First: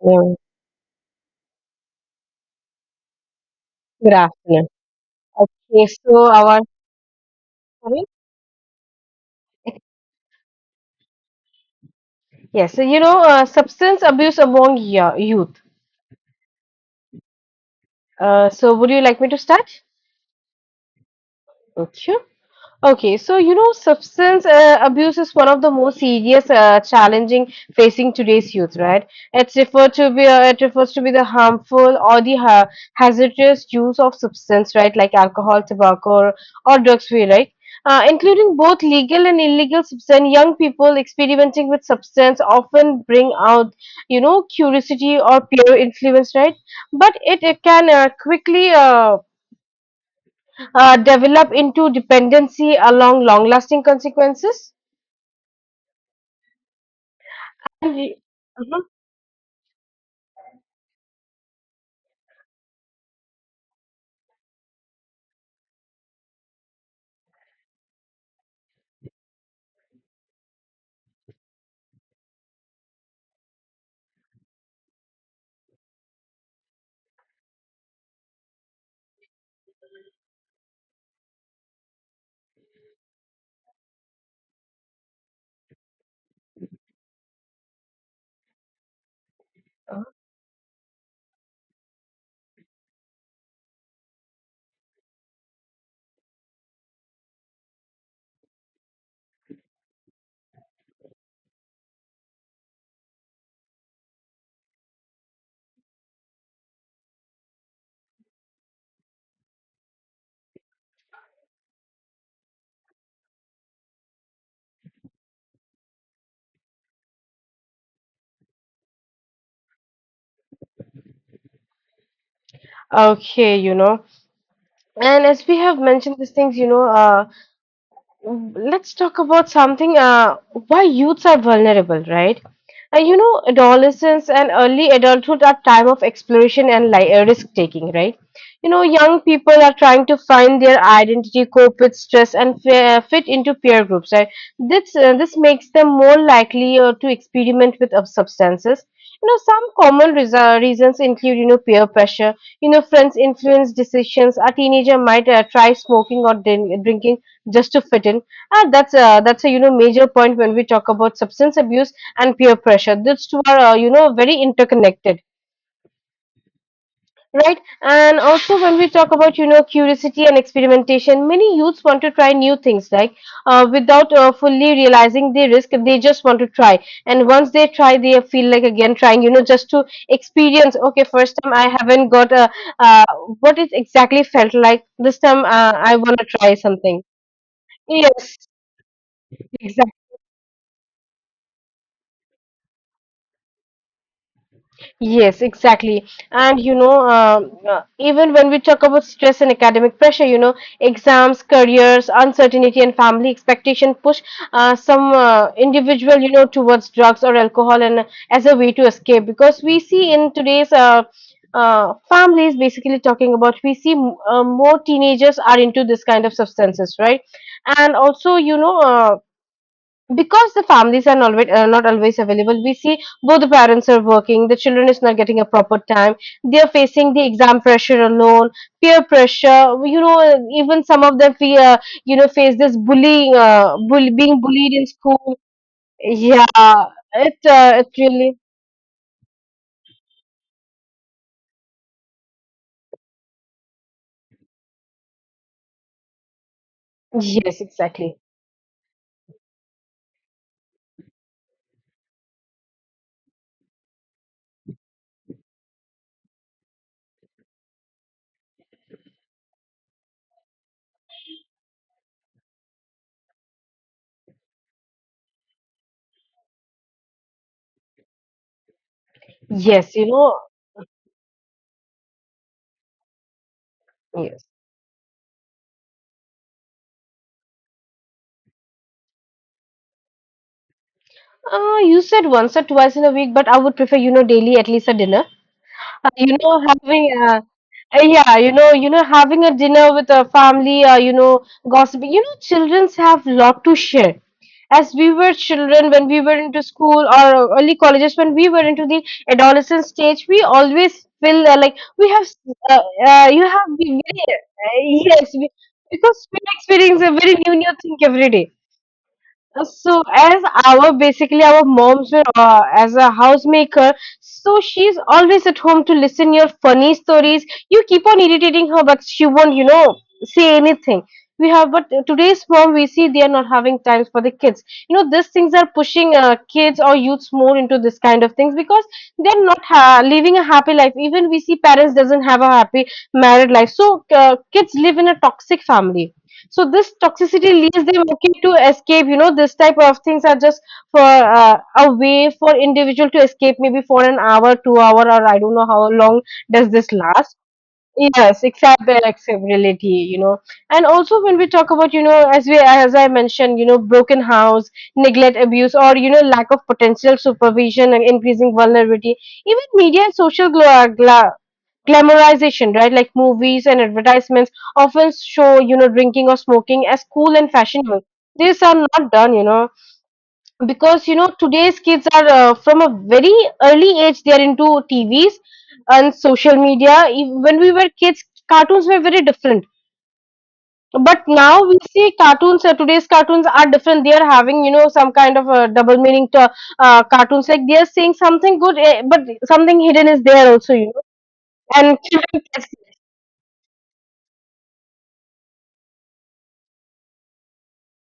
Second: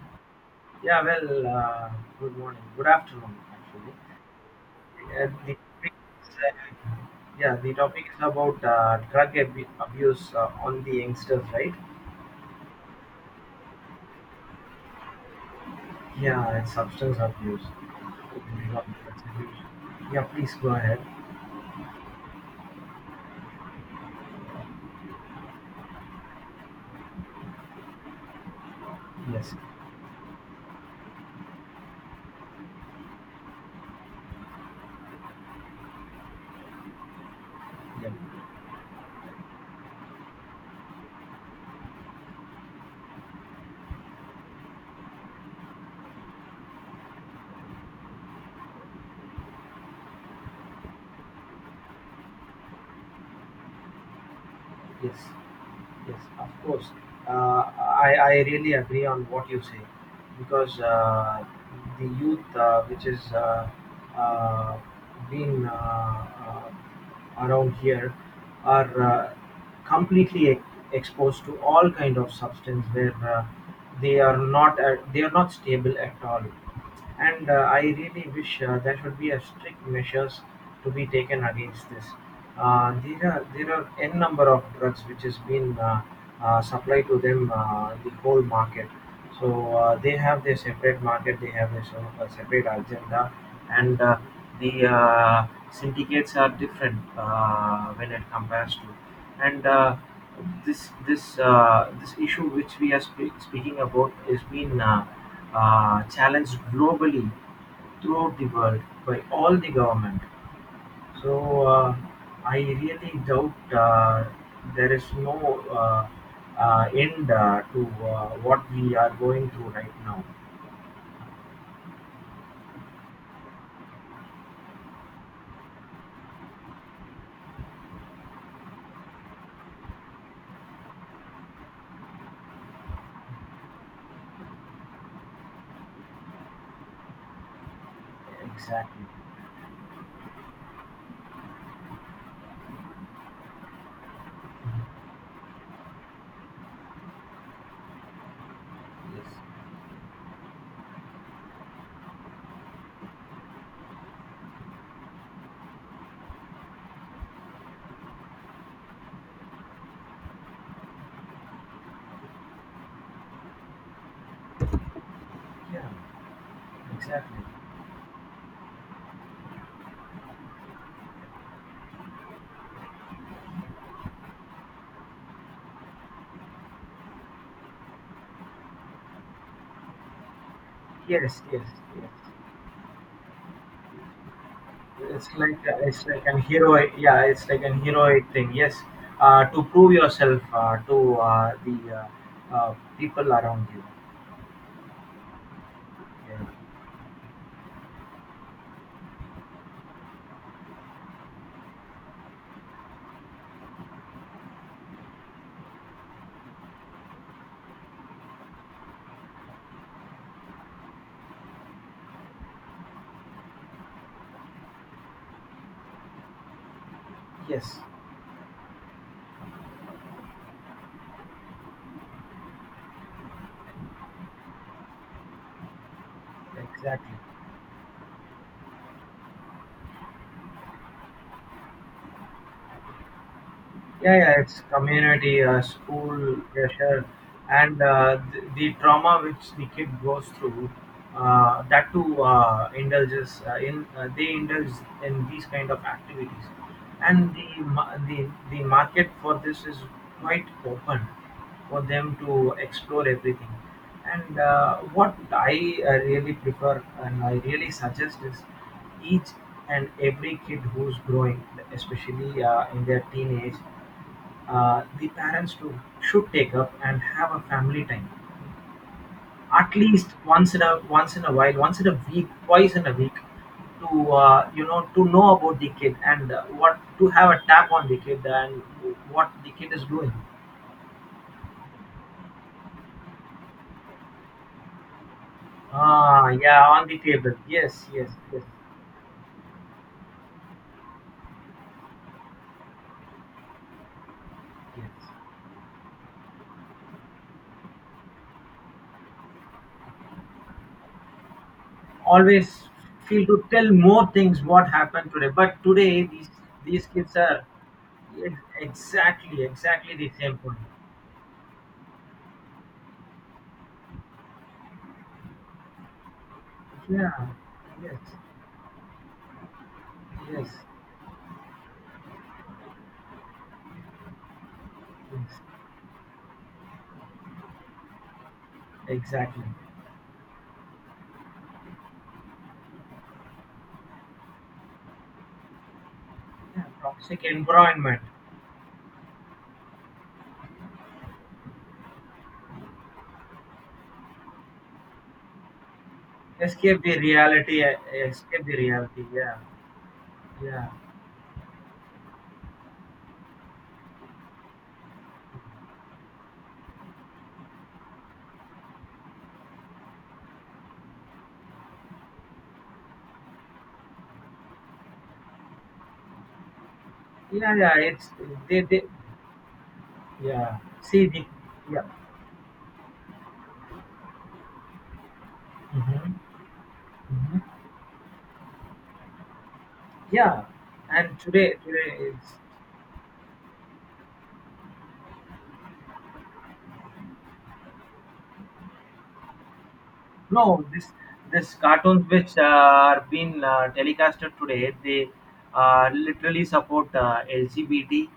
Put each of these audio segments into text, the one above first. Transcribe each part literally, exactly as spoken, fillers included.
Hello. Yeah, well, uh, good morning, good afternoon, actually. Good afternoon. Uh, the Okay, topic so is, our uh, yeah, the sorry? topic is about uh, drug ab- abuse uh, on the youngsters, right? Yes, so you know, uh, substance abuse among yo- youth. Yeah, it's substance abuse. Uh, so would you like me to start? Yeah, please go ahead. Okay. Okay, so you know, substance uh, abuse is one of the most serious, uh, challenging facing today's youth, right? Yes, It's referred to be uh, it refers to be the harmful or the ha hazardous use of substance, right? Like alcohol, tobacco, or, or drugs, we right? Uh, yeah, including both legal and illegal substance, young people experimenting with substance often bring out, you know, curiosity or peer influence, right? But it, it can uh, quickly uh, uh, develop into dependency along long lasting consequences. yes. Yes, of course. Uh, And I, we- I really Mhm. agree on what you say because uh, the youth, uh, which is uh, uh, been uh, uh, around here, are uh, completely e- exposed to all kind of substance where uh, they are not at, they are not stable at all. And uh, I really wish uh, there should be a strict measures to be taken against this. Uh, there are there are n number of drugs which has been uh, uh, supplied to them uh, the whole market. So uh, they have their separate market, they have their sort of a separate agenda, and uh, the uh, syndicates are different uh, when it compares to. And uh, this this uh, this issue which we are spe- speaking about is been uh, uh, challenged globally throughout the world by all the government. So uh, I really doubt uh, there is no uh, uh, end uh, to uh, what we are going through right now. Okay, you know, and as we have mentioned these things, you know, uh, let's talk about something uh, why youths are vulnerable, right? Uh, you know, adolescence and early adulthood are time of exploration and li- uh, risk taking, right? You know, Exactly. young people are trying to find their identity, cope with stress, and fa- fit into peer groups, right? This uh, this makes them more likely uh, to experiment with uh, substances. You know, some Yes. common reas- reasons include, you know, peer pressure. You know, friends influence decisions. A teenager might uh, try smoking or din- drinking just to fit in, and that's uh, that's a, you know, major point. When we talk about substance abuse and peer pressure, these two are, uh, you know, very interconnected, Yeah. Exactly. right? And also when we talk about, you know, curiosity and experimentation, many youths want to try new things, like uh, without uh, fully realizing the risk. They just want to try, and once they try, they feel like again trying, you know, just to experience. Okay, first Yes. time Yes. I haven't Yes. got a, uh, what it exactly felt like. This It's time like uh, uh, I it's want like to an try heroic. something. Yeah. It's like an heroic Yes, thing. Yes. Uh, to prove exactly. yourself uh, to uh, the uh, uh, people around you. Yes, exactly. Yeah. And you know, um, uh, even when we talk about stress and academic pressure, you know, exams, careers, uncertainty, and family expectation push uh, some uh, individual, you know, towards drugs or alcohol and as a way to escape. Because we see in today's uh, uh, families, basically talking about, we see m- uh, more teenagers are into this kind of substances, right? Yes. And also, you know. Uh, because the families are not, uh, not always available, we see both the parents are working, the children is not getting a proper time, they are facing Exactly. the exam pressure alone, peer pressure, you know. Even some of them feel, uh, you know, face this bullying, uh, bull- Yeah, yeah, being it's bullied in school. community, uh, school, Yeah, yeah, sure. It uh, and it uh, really. the, the trauma which the kid goes through, uh, that too uh, indulges uh, in uh, they indulge in these kind of activities. And Yes, the, ma- exactly. the the market for this is quite open for them to explore everything. And uh, what i uh, really prefer and I really suggest is each and every kid who's growing, especially uh, in their teenage, uh, the parents to should take up and have a family time at Yes, you least know. once in a once in a while, once in a week, twice in a week, to Yes, uh, you know, to know about the kid, and uh, what, to have a tap on the kid and what the kid is doing. uh, you said once or twice in a week, but I would prefer, you know, daily, at least a dinner. Uh, ah, you know yeah, on the having a table, yes, uh, yes, Yeah, yes, you know, you know, having a dinner with a family, uh, you know, gossiping, you know, childrens have lot to share. As yes. we were children, when we were into school or early colleges, when we were into the adolescent stage, we always feel uh, like we have s- Always uh, feel uh, to you tell have been more very, things what uh, happened today, yes we, but today because these, we experience these experiencing kids a are very new new thing every e- day. exactly, exactly So the same as point. our, basically, our moms were uh, as a housemaker, so she's always at home to listen your funny Yeah. stories. You Yes, keep on irritating her, but she won't, you know, yes. say anything. We have, but today's mom, we see they are not having times for the kids. You know, these Yes, things are pushing uh, kids or youths more into this kind of things, because exactly. they're not ha- living a happy life. Even we see parents doesn't have a happy married life, so uh, kids live in a toxic family, Yeah, so this toxic toxicity leaves environment. them okay to escape. You know, this type of things are just for uh, a way for individual to escape, maybe for an hour, two hour, or I don't know how long does Escape this the last. reality. uh, Yes, Escape the except reality. Yeah, acceptability, you know. yeah, And also when we talk about, you know, as we, as I mentioned, you know, broken house, neglect, abuse, or, you know, lack of potential supervision and increasing vulnerability. Even media and social gla- gla- glamorization, right? Like movies and advertisements often show, you know, drinking or smoking as cool and yeah, yeah. fashionable. It's, they, These are they not done, you know, yeah. See because, you the, know, today's yeah. kids are, uh, from a very early age, they are into T Vs Hmm. and social media. Ev- hmm. When we were kids, cartoons were very different. Yeah, and But today now we today see it's, cartoons. Uh, today's cartoons are different. They are having, you know, some kind of a double meaning to uh, cartoons. Like, they are saying something good, eh, but something hidden is no, there also, this you know. this And cartoons which children uh, are being uh, telecasted today, they uh, literally support uh, L G B T,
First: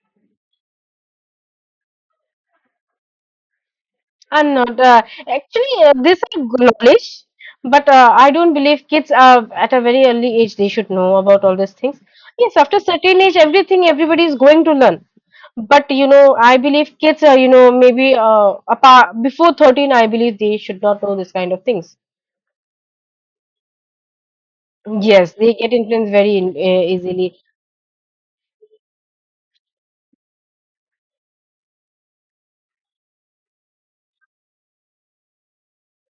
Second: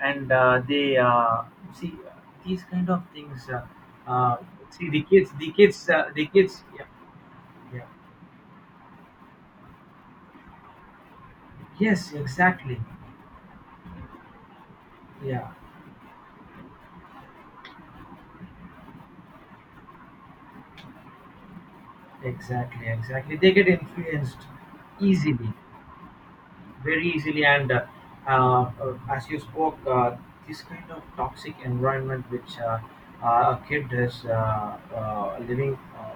and uh, they uh, see these kind of things. Uh, uh, I'm not. See Uh, the kids, the actually, kids, uh, uh, this the I kids. Yeah, knowledge, yeah. but uh, I don't believe kids are at a very early age they should know about all these things. Yes, Yes, after exactly. certain age, everything everybody is going to learn. Yeah, But, you know, I believe kids are, you know, maybe uh, apart, before thirteen, I believe they should not know this kind of things. exactly, exactly. They get influenced Yes, easily. they get influenced very in, uh, Very easily. easily. And uh, uh, as you spoke, uh, this kind of toxic environment which uh, uh, a kid is uh, uh, living, uh,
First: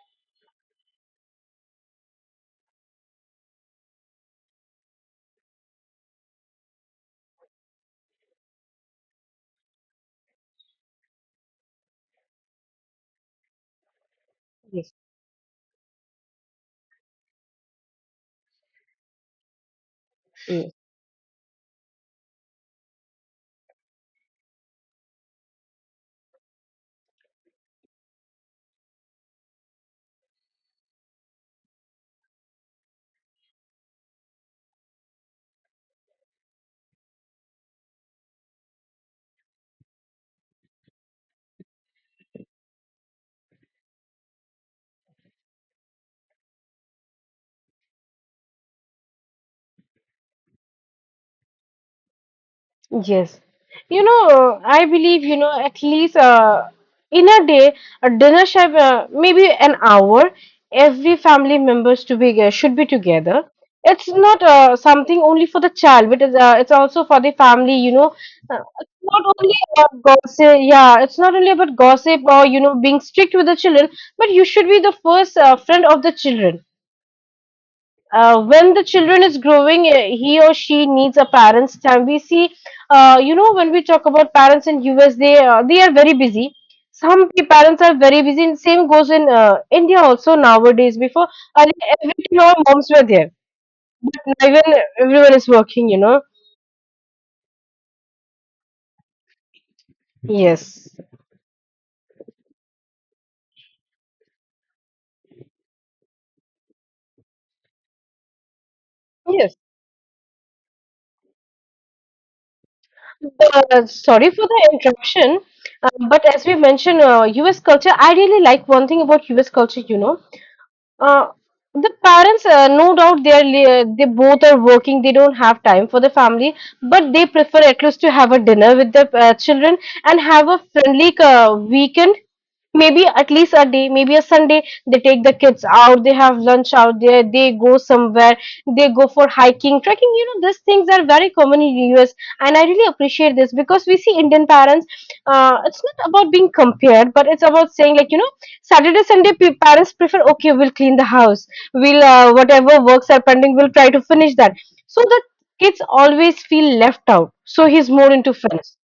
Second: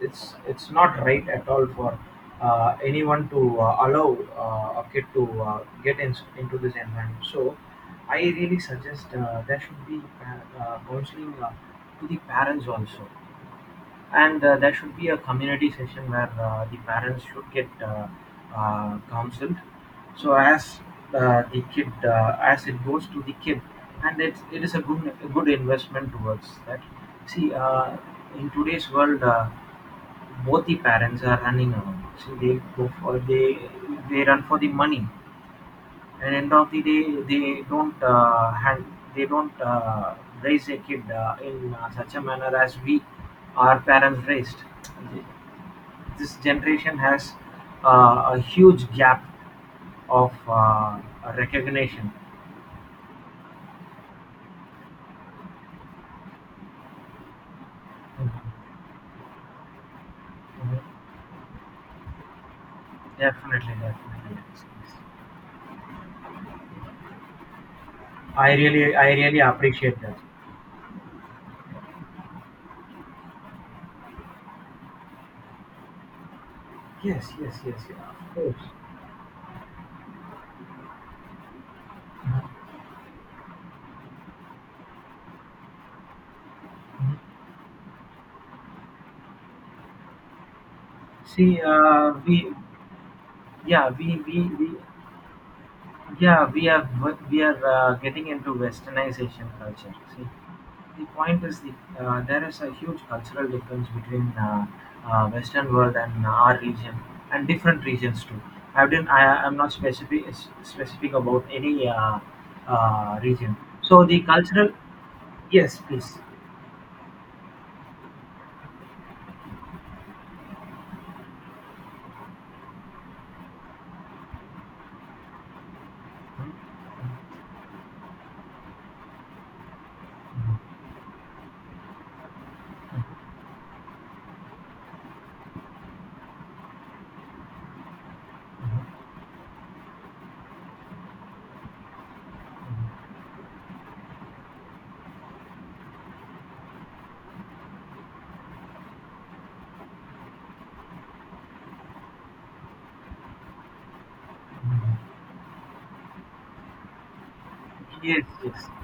it's it's not right at all for uh, anyone to uh, allow uh, a kid to uh, get in, into this environment. So I really suggest uh, there should be pa- uh, counseling uh, to the parents also, and uh, there Yes. should be a community session where uh, the parents should get uh, uh, counseled. So as uh, the kid, uh, as it goes to the kid, and it, it is a good a good investment towards that. See, uh, in today's world, uh, both the parents are running around. See, they go for they they run for the money, and end of the day, they don't uh, hand, they don't uh, raise a kid uh, in uh, such a manner as we, our parents raised. This generation has uh, a huge gap of uh, recognition. Yes. You know, I believe, you know, at least, uh, in a day, a dinner should, Mm-hmm. uh, maybe an hour, every family members to be, uh, should be together. Definitely, definitely. It's not Yes, uh, yes. something only for the child, but it's, uh, it's also for the family, you know. I Uh, really, it's I not really only appreciate about that. gossip, yeah, it's not only about gossip or, you know, being strict with the children, but you should be the first uh, friend of the children, Yes, yes, yes, yeah, of uh, course. when the children is growing, uh, he or she needs a parent's time. We see, uh, you know, when we talk about parents in US, they uh, they are very busy. some Mhm. pe- parents are very busy, and same goes in uh, India also nowadays. Before, See, earlier, uh, every, you we, know, moms were there. yeah, we, we, Now we, even everyone is working, you know. yeah, we are, we are uh, getting into westernization culture. See, Yes, The point is the uh, there is a huge cultural difference between uh, uh, Western world and our region, and different regions too. I didn't. I yes, am not specific specific about any uh, uh, region. uh, So the sorry for the cultural. interruption, Yes, uh, please. but as we mentioned, uh, US culture, I really like one thing about US culture, you know. Uh, the parents, uh, no doubt, they are li- uh, they both are working. They don't have time for the family, but they prefer at least to have a dinner with their uh, children and have a friendly uh, weekend, maybe at least a day, maybe a Sunday. They take the kids out, they have lunch out there, they go somewhere, they go for hiking, trekking. You know, these things are very common in US, and I really appreciate this, because we see Indian parents, uh, it's not about being compared, but it's about saying, like, you know, Saturday Sunday, pe- parents prefer, okay, we'll clean the house, we'll, uh, whatever works are pending, we'll try to finish that, so the kids always feel left out, so he's more Yes, into yes. friends.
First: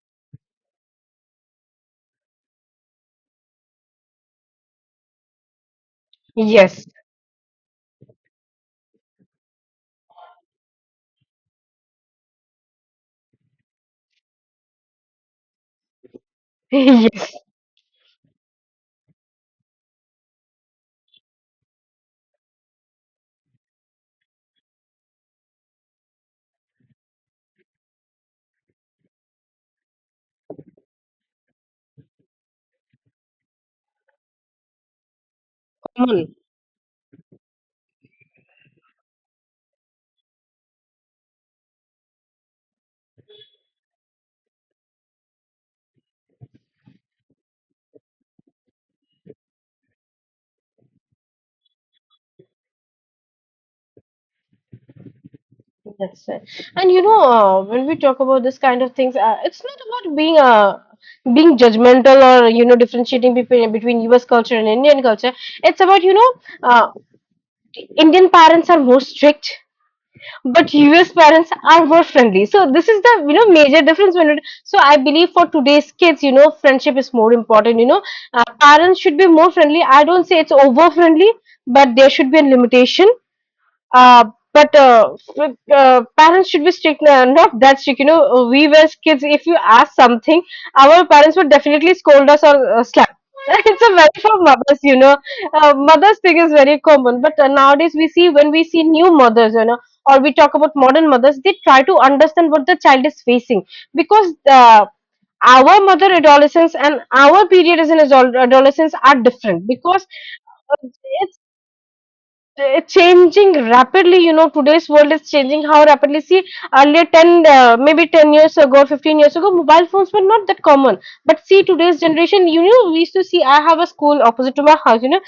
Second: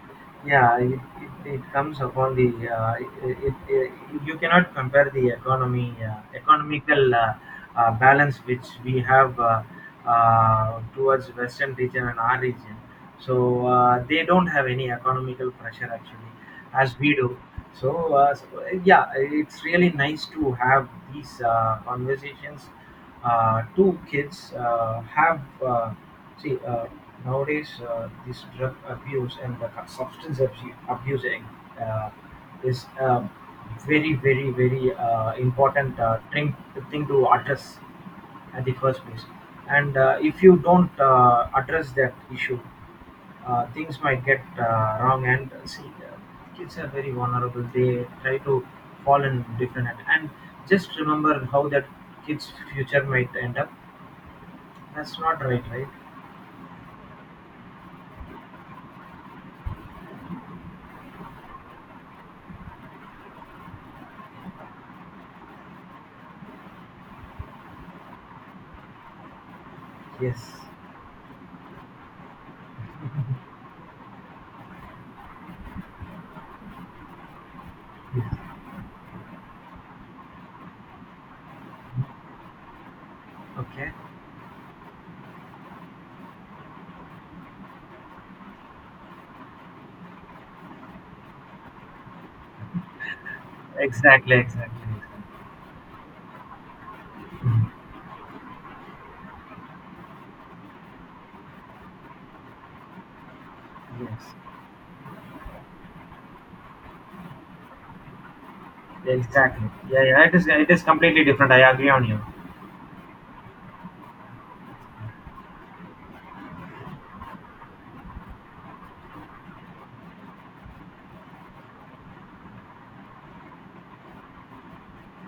Yeah, it, it, it comes upon the, uh, it, it, it, you cannot compare the economy uh, Yes. economical uh, uh, balance which we have uh, uh, towards Western region and our region. So uh, they don't have any economical pressure actually, as we Yes, do. So, uh, so, uh, yeah, it's really nice to have these uh, conversations uh, two kids uh, have uh, see uh, nowadays uh, this drug abuse and the substance abuse abusing uh, is um very very very uh, important uh, common. thing thing to address at the first place. And uh, if you don't uh, address that issue, uh, things might get uh, wrong. And uh, see, uh, kids are very vulnerable, they try to fall in different, and, and just remember how that kids future might end up. That's not right, right? That's right. And, you know, uh, when we talk about this kind of things, uh, it's not about being uh, being judgmental, or, you know, differentiating between between U S culture and Indian culture. It's about, you know, uh, Indian parents are more strict, Yes, but U S parents are more friendly. So this is the, you know, major difference when it. So I believe for today's kids, you know, friendship is more important. You know, uh, yes, parents should be more friendly. I don't say it's over friendly, but there should be a limitation, okay. uh, but uh, with, uh, parents should be strict, uh, not that strict. You know, uh, we were as kids, if you ask something, our parents would definitely scold us or uh, slap. It's a very Exactly, for exactly, mothers, you exactly. know. Uh, mothers thing is very common, but uh, nowadays we see, when we see new mothers, you know, or we talk about modern mothers, they try to understand what the child is facing, because Yes. uh, our mother adolescence and our period as an adol- adolescence are different, Exactly. Yeah, because yeah. It is. It is uh, completely different. I agree on you. uh, changing rapidly, you know, today's world is changing how rapidly. See, earlier ten, uh, maybe ten years ago, fifteen years ago, mobile phones were not that common. But see today's generation, you know, we used to see, I have a school opposite to my house, you know,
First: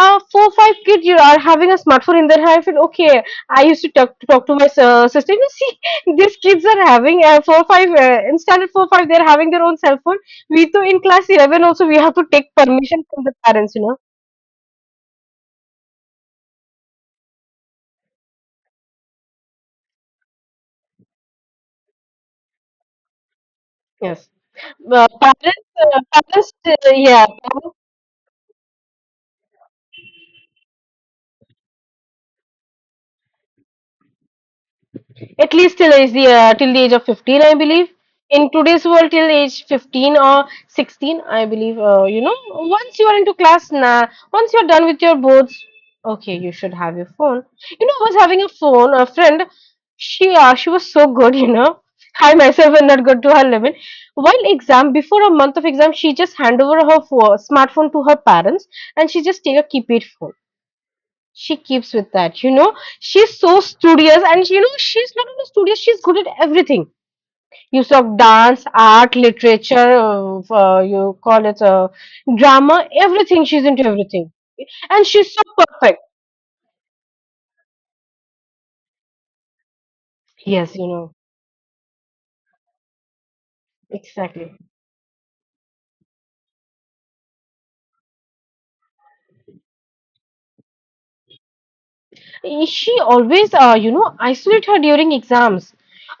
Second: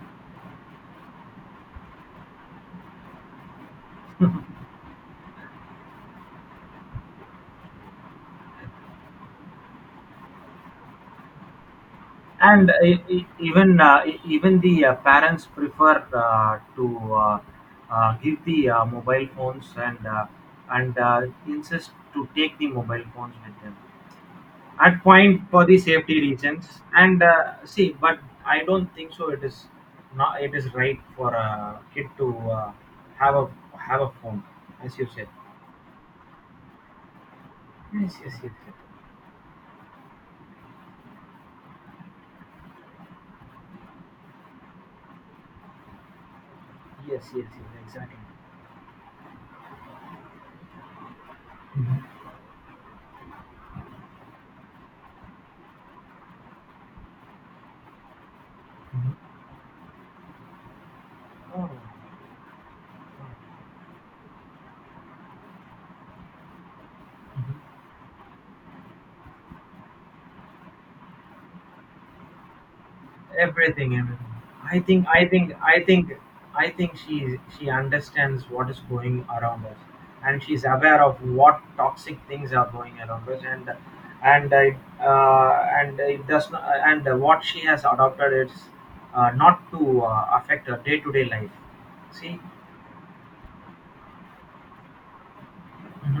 uh, four five kids you are having a smartphone in their hand. I feel, okay, I used to talk, to talk to my uh, sister. You see, these kids are having, uh, four five, uh, in standard four five, they're having their own cell phone. We too in class eleven also we have to take And uh, e- permission from e- the parents, even you know. uh, e- even the uh, parents prefer uh, to uh, uh, give the uh, mobile phones, and uh, and uh, insist to take the mobile phones with them Yes. at Uh, point for parents, the uh, safety parents, reasons. Uh, and yeah, uh, see, but I don't think so it is not it is right for a kid to uh, have a have a phone, as you said. at least till is the, uh, till the age of fifteen, I believe. Yes, yes, In yes. Yes, today's world, till age fifteen or sixteen, I believe. Uh, you know, once you are into class, na, once you're done with your boards, okay, you should have your yes, phone. yes, yes, You know, I exactly. was having a phone, a friend. She, uh, she was so good, you know. Mm-hmm. I myself am not good to her level. While exam, before a month of exam, she just hand over her pho- smartphone to her parents, and she just take a keypad phone, she Oh. keeps with that, you know. She's so studious, and, you know, she's not only studious, she's good at everything. Mhm. Use of dance, art, literature, uh, uh, you call it, uh, drama, everything, she's into Everything, everything. everything. i And think i she's so think i perfect. think I think she she understands what is going around us, and she's Yes, you aware know, of what toxic things are going around us. and and exactly. I, uh, and it does not, and what she has adopted is uh, not to uh, affect her day-to-day life. See. She always, uh, you know, isolate her during exams,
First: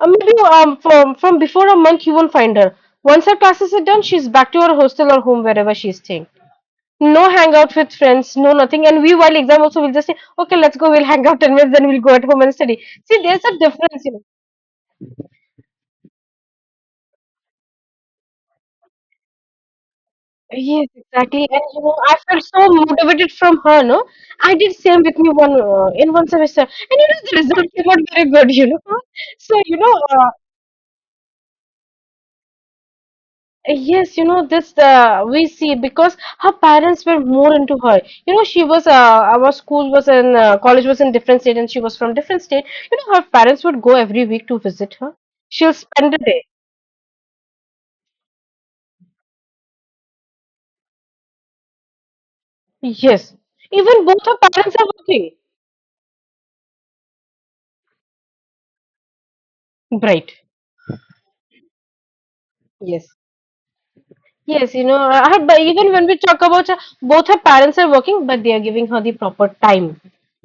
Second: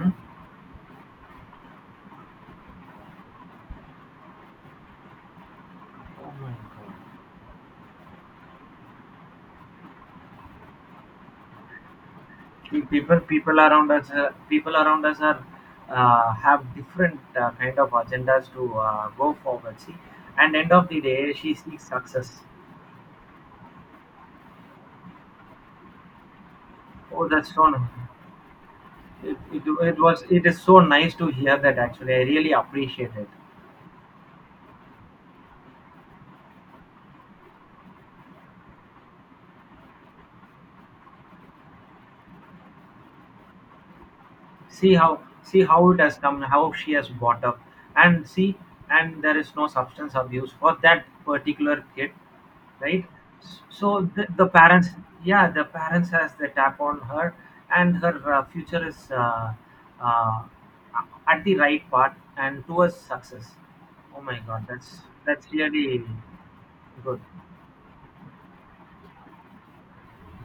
uh, maybe um, from from before a month you won't find her. Once her classes are done, she's back to her hostel or home, wherever she's staying. Oh my God. No hangout with friends, no nothing. And we, while exam also, we'll just say, okay, let's go, we'll hang out ten minutes, then we'll go at home and study. We See, People, there's a people around difference, us you know. uh, people around us are uh, have different uh, kind of agendas to uh, go forward. See, and end of Yes, the day, exactly. she And, you seeks know, I success. felt so motivated from her, no? I did same with me one, uh, in one semester. And, you know, Oh, the that's result so nice. came out very good, you know. it, So, it, you know, it was, uh, it is so nice to hear that, actually. I really appreciate it. yes, you know, this uh, we see because her parents were more into her. You know, she was, uh, our school was in, uh, college was in different state, and she was from different state. You know, her parents would go every week to See visit her. how, see She'll how it spend has a come, day. how she has brought up. And see, and there is no substance abuse for that particular kid, right? Yes, even So the, both her the parents are parents, working. yeah, the parents has the tap on her, and her uh, future is uh, Right. uh, at the right path and towards Yes. success. Oh my God, Yes, you know, that's uh, her, that's but even really when we talk about her, good. both her parents are working, but they are giving her the proper time.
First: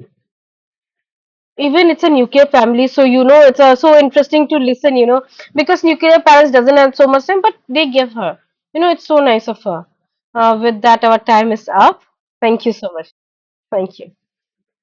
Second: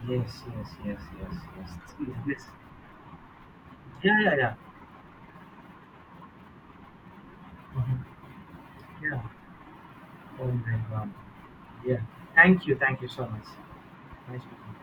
Yes, yes, yes, yes, Even it's a yes. Yes, nuclear family, so, you know, it's uh, so yeah, yeah, interesting yeah. to listen, you know, because nuclear parents doesn't have so much time but they Mhm. give her, you know, it's so Yeah. nice of her. Oh Uh, my with that, God. our time is Yeah. up. Thank thank you you, so thank you much. so much. Thank you. Nice speaking.